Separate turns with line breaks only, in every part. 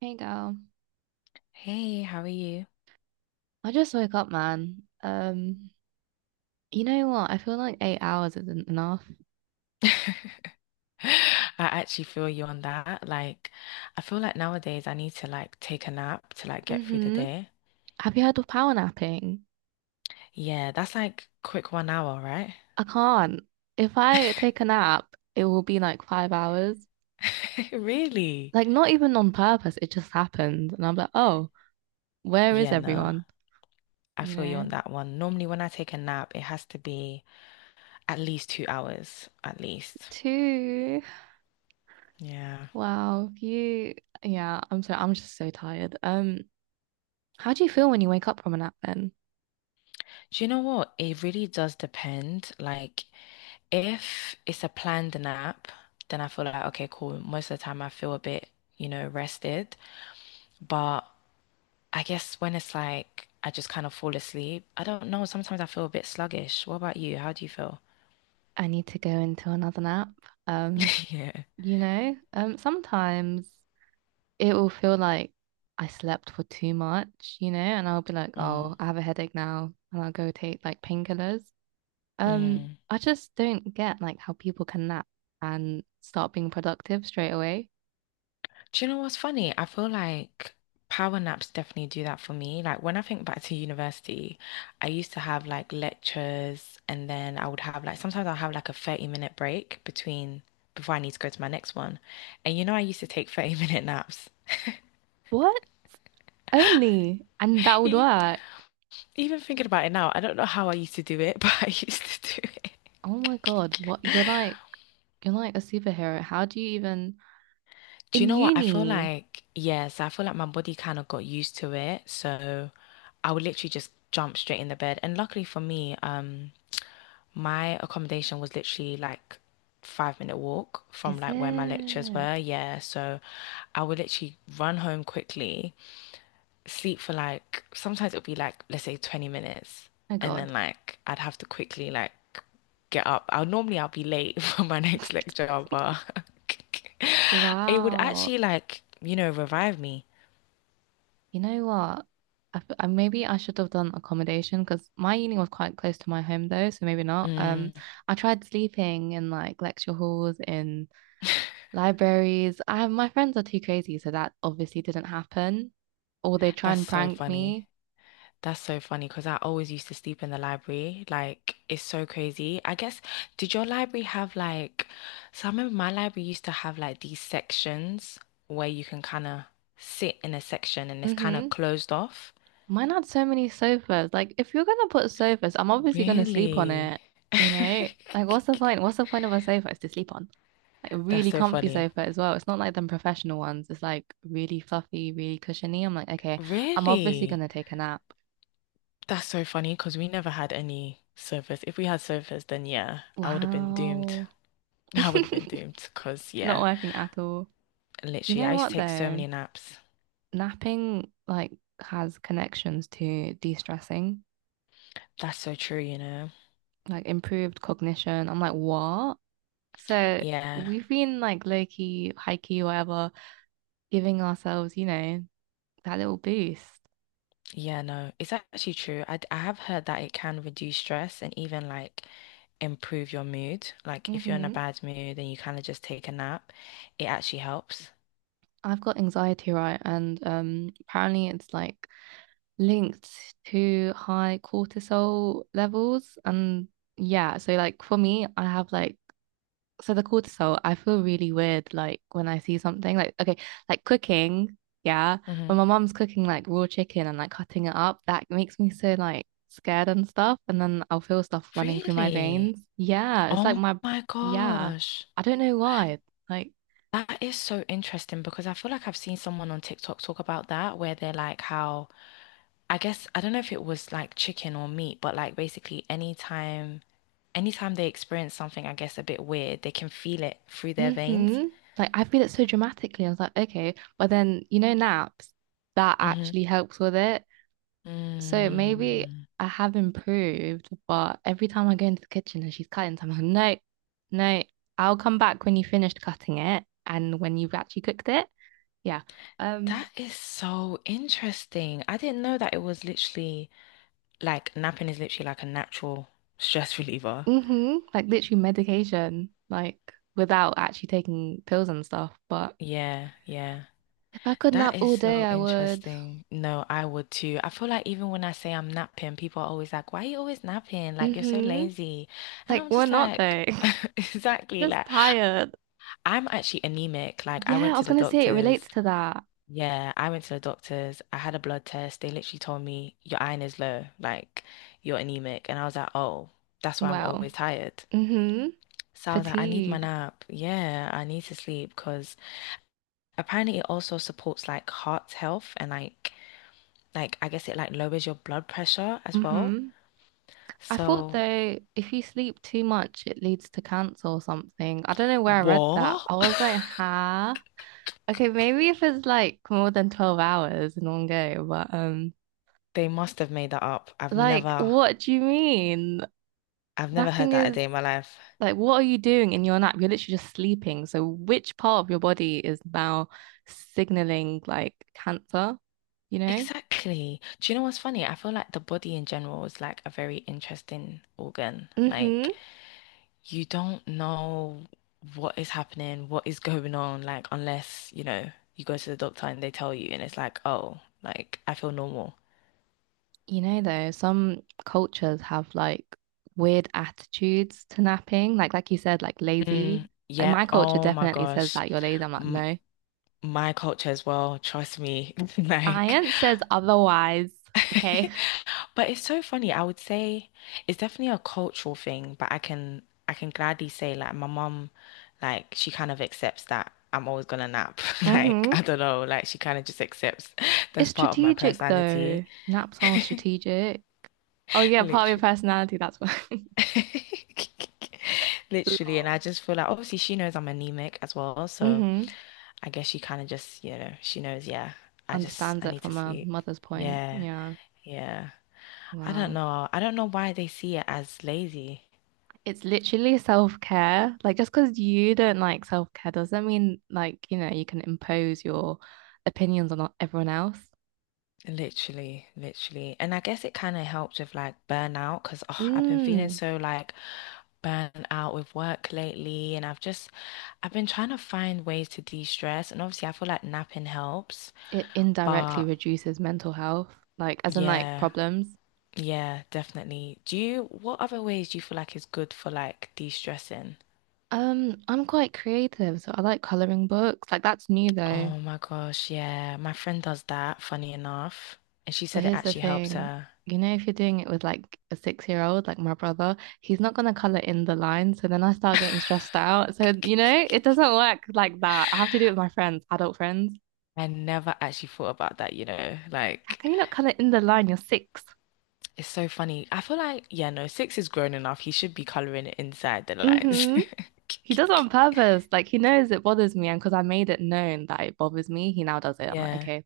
Hey girl,
Hey, how are you?
I just woke up, man. You know what? I feel like 8 hours isn't enough.
I actually feel you on that. Like, I feel like nowadays I need to like take a nap to like get through the
Mm-hmm.
day.
Have you heard of power napping?
Yeah, that's like quick 1 hour, right?
I can't. If I take a nap, it will be like 5 hours.
Really?
Like not even on purpose, it just happened. And I'm like, oh, where is
Yeah, no.
everyone?
I
You
feel you on
know?
that one. Normally when I take a nap, it has to be at least 2 hours, at least.
Two.
Yeah.
Wow, you yeah, I'm just so tired. How do you feel when you wake up from a nap then?
Do you know what? It really does depend. Like, if it's a planned nap, then I feel like, okay, cool. Most of the time I feel a bit, rested. But I guess when it's like I just kind of fall asleep, I don't know. Sometimes I feel a bit sluggish. What about you? How do you feel?
I need to go into another nap. Um.
Yeah.
Sometimes it will feel like I slept for too much, and I'll be like,
Mm.
oh, I have a headache now, and I'll go take like painkillers.
Mm.
I just don't get like how people can nap and start being productive straight away.
Do you know what's funny? I feel like power naps definitely do that for me. Like when I think back to university, I used to have like lectures and then I would have like sometimes I'll have like a 30-minute break between before I need to go to my next one. And you know I used to take 30-minute naps.
What? Only? And that would
E-
work.
Even thinking about it now, I don't know how I used to do it, but I used to do it.
Oh my God, what you're like a superhero. How do you even
Do you
in
know what? I feel
uni?
like, yes, I feel like my body kind of got used to it. So I would literally just jump straight in the bed. And luckily for me, my accommodation was literally like 5 minute walk from
Is
like where my lectures
it? Oh
were. Yeah. So I would literally run home quickly sleep for like sometimes it'll be like let's say 20 minutes
my
and
God.
then like I'd have to quickly like get up. I'll normally I'll be late for my next lecture, but it would
Wow.
actually like, you know, revive me.
You know what? Maybe I should have done accommodation because my uni was quite close to my home though, so maybe not.
Mm,
I tried sleeping in like lecture halls, in libraries. I my friends are too crazy, so that obviously didn't happen. Or they try
that's
and
so
prank
funny.
me.
That's so funny because I always used to sleep in the library. Like, it's so crazy. I guess, did your library have like, so I remember my library used to have like these sections where you can kind of sit in a section and it's kind
Mm-hmm.
of closed off.
Mine had so many sofas. Like, if you're gonna put sofas, I'm obviously gonna sleep on
Really?
it. You know, like, what's the point? What's the point of a sofa? It's to sleep on. Like a
That's
really
so
comfy
funny.
sofa as well. It's not like them professional ones. It's like really fluffy, really cushiony. I'm like, okay, I'm obviously
Really?
gonna take a nap.
That's so funny because we never had any surfers. If we had surfers, then yeah, I would have been doomed.
Wow.
I would have been doomed because,
Not
yeah,
working at all. You
literally, I
know
used to
what
take so
though?
many naps.
Napping like has connections to de-stressing,
That's so true, you know?
like improved cognition. I'm like, what? So
Yeah.
we've been like low-key, high-key, whatever, giving ourselves, that little boost.
Yeah, no, it's actually true. I have heard that it can reduce stress and even like improve your mood. Like if you're in a
Hmm.
bad mood and you kind of just take a nap, it actually helps.
I've got anxiety, right? And apparently it's like linked to high cortisol levels. And yeah, so like for me, I have like, so the cortisol, I feel really weird like when I see something like, okay, like cooking. Yeah. When
Hmm.
my mom's cooking like raw chicken and like cutting it up, that makes me so like scared and stuff. And then I'll feel stuff running through my
Really?
veins. Yeah. It's like
Oh
my,
my
yeah.
gosh.
I don't know why. Like,
That is so interesting because I feel like I've seen someone on TikTok talk about that where they're like how I guess I don't know if it was like chicken or meat, but like basically anytime they experience something, I guess, a bit weird, they can feel it through their veins.
mm-hmm. Like I feel it so dramatically. I was like, okay, but then, naps, that
Hmm.
actually helps with it. So maybe
Mm,
I have improved, but every time I go into the kitchen and she's cutting something, I'm like, no, no, I'll come back when you finished cutting it and when you've actually cooked it. Yeah.
that
Um,
is so interesting. I didn't know that it was literally like napping is literally like a natural stress reliever.
mm-hmm. Like literally medication, like without actually taking pills and stuff. But
Yeah, yeah.
if I could
That
nap
is
all day,
so
I would.
interesting. No, I would too. I feel like even when I say I'm napping, people are always like, "Why are you always napping? Like, you're so
Mm-hmm.
lazy." And
Like
I'm
we're
just
not
like,
though.
exactly.
Just
Like,
tired.
I'm actually anemic. Like, I
Yeah, I
went to
was
the
gonna say it
doctors.
relates to that.
Yeah, I went to the doctors. I had a blood test. They literally told me your iron is low, like you're anemic. And I was like, oh, that's why I'm
Well,
always tired.
mm-hmm.
So I was like, I need my
Fatigued.
nap. Yeah, I need to sleep because apparently it also supports like heart health and like I guess it like lowers your blood pressure as well.
Mm-hmm. I thought
So
though, if you sleep too much, it leads to cancer or something. I don't know where I read that.
what?
I was like, huh? Okay, maybe if it's like more than 12 hours in one go, but
They must have made that up.
like, what do you mean?
I've never heard
Napping
that a
is
day in my life.
like, what are you doing in your nap? You're literally just sleeping. So which part of your body is now signaling like cancer, you know?
Exactly. Do you know what's funny? I feel like the body in general is like a very interesting organ.
Mm-hmm.
Like you don't know what is happening, what is going on, like unless, you know, you go to the doctor and they tell you and it's like, oh, like I feel normal.
You know, though, some cultures have like weird attitudes to napping. Like you said, like lazy.
Mm,
Like my
yep.
culture
Oh my
definitely says
gosh.
that you're lazy. I'm like,
M
no.
My culture as well. Trust me. Like
Science says otherwise. Okay.
but it's so funny. I would say it's definitely a cultural thing, but I can gladly say like my mum, like she kind of accepts that I'm always gonna nap. Like
Hmm.
I don't know, like she kind of just accepts
It's
that's part of my
strategic though.
personality,
Naps are strategic. Oh yeah, part of your
literally.
personality. That's why.
Literally, and I
Lol.
just feel like obviously she knows I'm anemic as well, so
Mm-hmm.
I guess she kind of just, you know, she knows, yeah, I just
Understands
I
it
need to
from a
sleep.
mother's point.
Yeah,
Yeah.
yeah. I don't
Wow.
know. I don't know why they see it as lazy.
It's literally self-care. Like just because you don't like self-care doesn't mean like, you know, you can impose your opinions on everyone else.
Literally, literally. And I guess it kind of helped with like burnout because oh, I've been feeling
Mm,
so like burnt out with work lately. I've been trying to find ways to de-stress. And obviously, I feel like napping helps.
it indirectly
But
reduces mental health, like as in like
yeah,
problems.
yeah, definitely. What other ways do you feel like is good for like de-stressing?
I'm quite creative, so I like coloring books. Like that's new though.
Oh my gosh, yeah. My friend does that, funny enough. And she
But
said it
here's the
actually helps
thing.
her.
You know, if you're doing it with like a six-year-old, like my brother, he's not gonna color in the lines. So then I start getting stressed out. So, you know, it doesn't work like that. I have to do it with my friends, adult friends.
I never actually thought about that, you know,
How
like.
can you not colour in the line? You're 6.
It's so funny. I feel like, yeah, no, six is grown enough. He should be coloring it inside the lines.
Mm-hmm. He does it on purpose. Like he knows it bothers me, and because I made it known that it bothers me, he now does it. I'm like,
Yeah.
okay,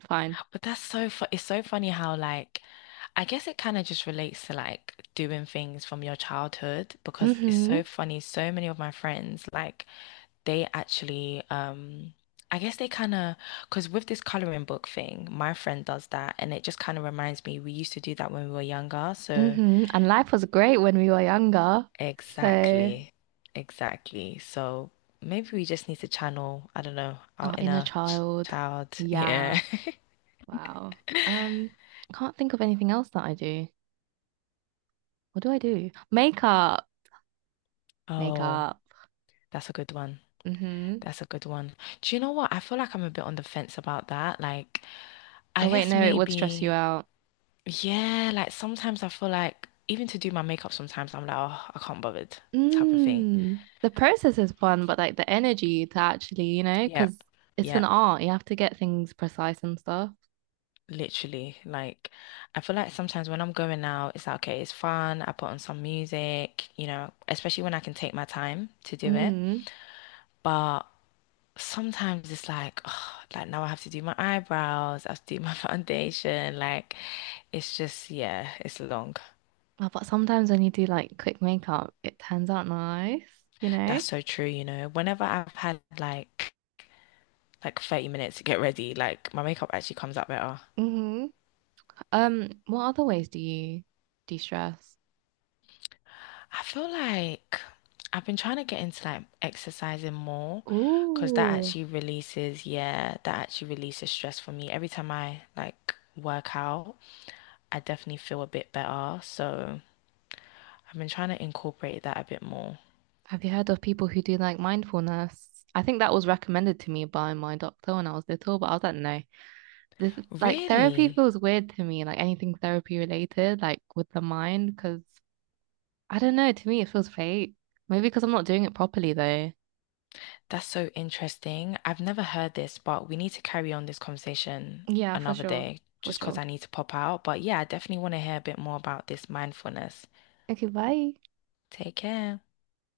fine.
But that's so fu It's so funny how like I guess it kind of just relates to like doing things from your childhood because it's
Mm-hmm.
so funny. So many of my friends like they actually I guess they kind of because with this coloring book thing, my friend does that and it just kind of reminds me we used to do that when we were younger. So
Mm-hmm. And life was great when we were younger. So
exactly. Exactly. So maybe we just need to channel, I don't know, our
our inner
inner ch-
child.
child. Yeah.
Yeah. Wow. Um, can't think of anything else that I do. What do I do? Makeup.
Oh,
Makeup.
that's a good one.
Mm-hmm.
That's a good one. Do you know what? I feel like I'm a bit on the fence about that. Like, I
Oh wait,
guess
no, it would stress you
maybe,
out.
yeah, like sometimes I feel like even to do my makeup, sometimes I'm like, oh, I can't bother, type of thing.
Mm, the process is fun, but like the energy to actually, you know,
Yeah.
because it's an
Yeah.
art. You have to get things precise and stuff.
Literally, like I feel like sometimes when I'm going out, it's like, okay, it's fun. I put on some music, you know, especially when I can take my time to do it.
Mm.
But sometimes it's like, oh, like now I have to do my eyebrows, I have to do my foundation. Like it's just, yeah, it's long.
Oh, but sometimes when you do like quick makeup, it turns out nice, you know?
That's so true, you know. Whenever I've had like 30 minutes to get ready, like my makeup actually comes out better.
Mm-hmm. What other ways do you de-stress?
I feel like I've been trying to get into like exercising more because that
Ooh,
actually releases, yeah, that actually releases stress for me. Every time I like work out, I definitely feel a bit better. So I've been trying to incorporate that a bit more.
have you heard of people who do like mindfulness? I think that was recommended to me by my doctor when I was little, but I was like, no. This like therapy
Really?
feels weird to me, like anything therapy related, like with the mind, because I don't know, to me it feels fake. Maybe because I'm not doing it properly though.
That's so interesting. I've never heard this, but we need to carry on this conversation
Yeah, for
another
sure.
day
For
just because
sure.
I need to pop out. But yeah, I definitely want to hear a bit more about this mindfulness.
Okay, bye.
Take care.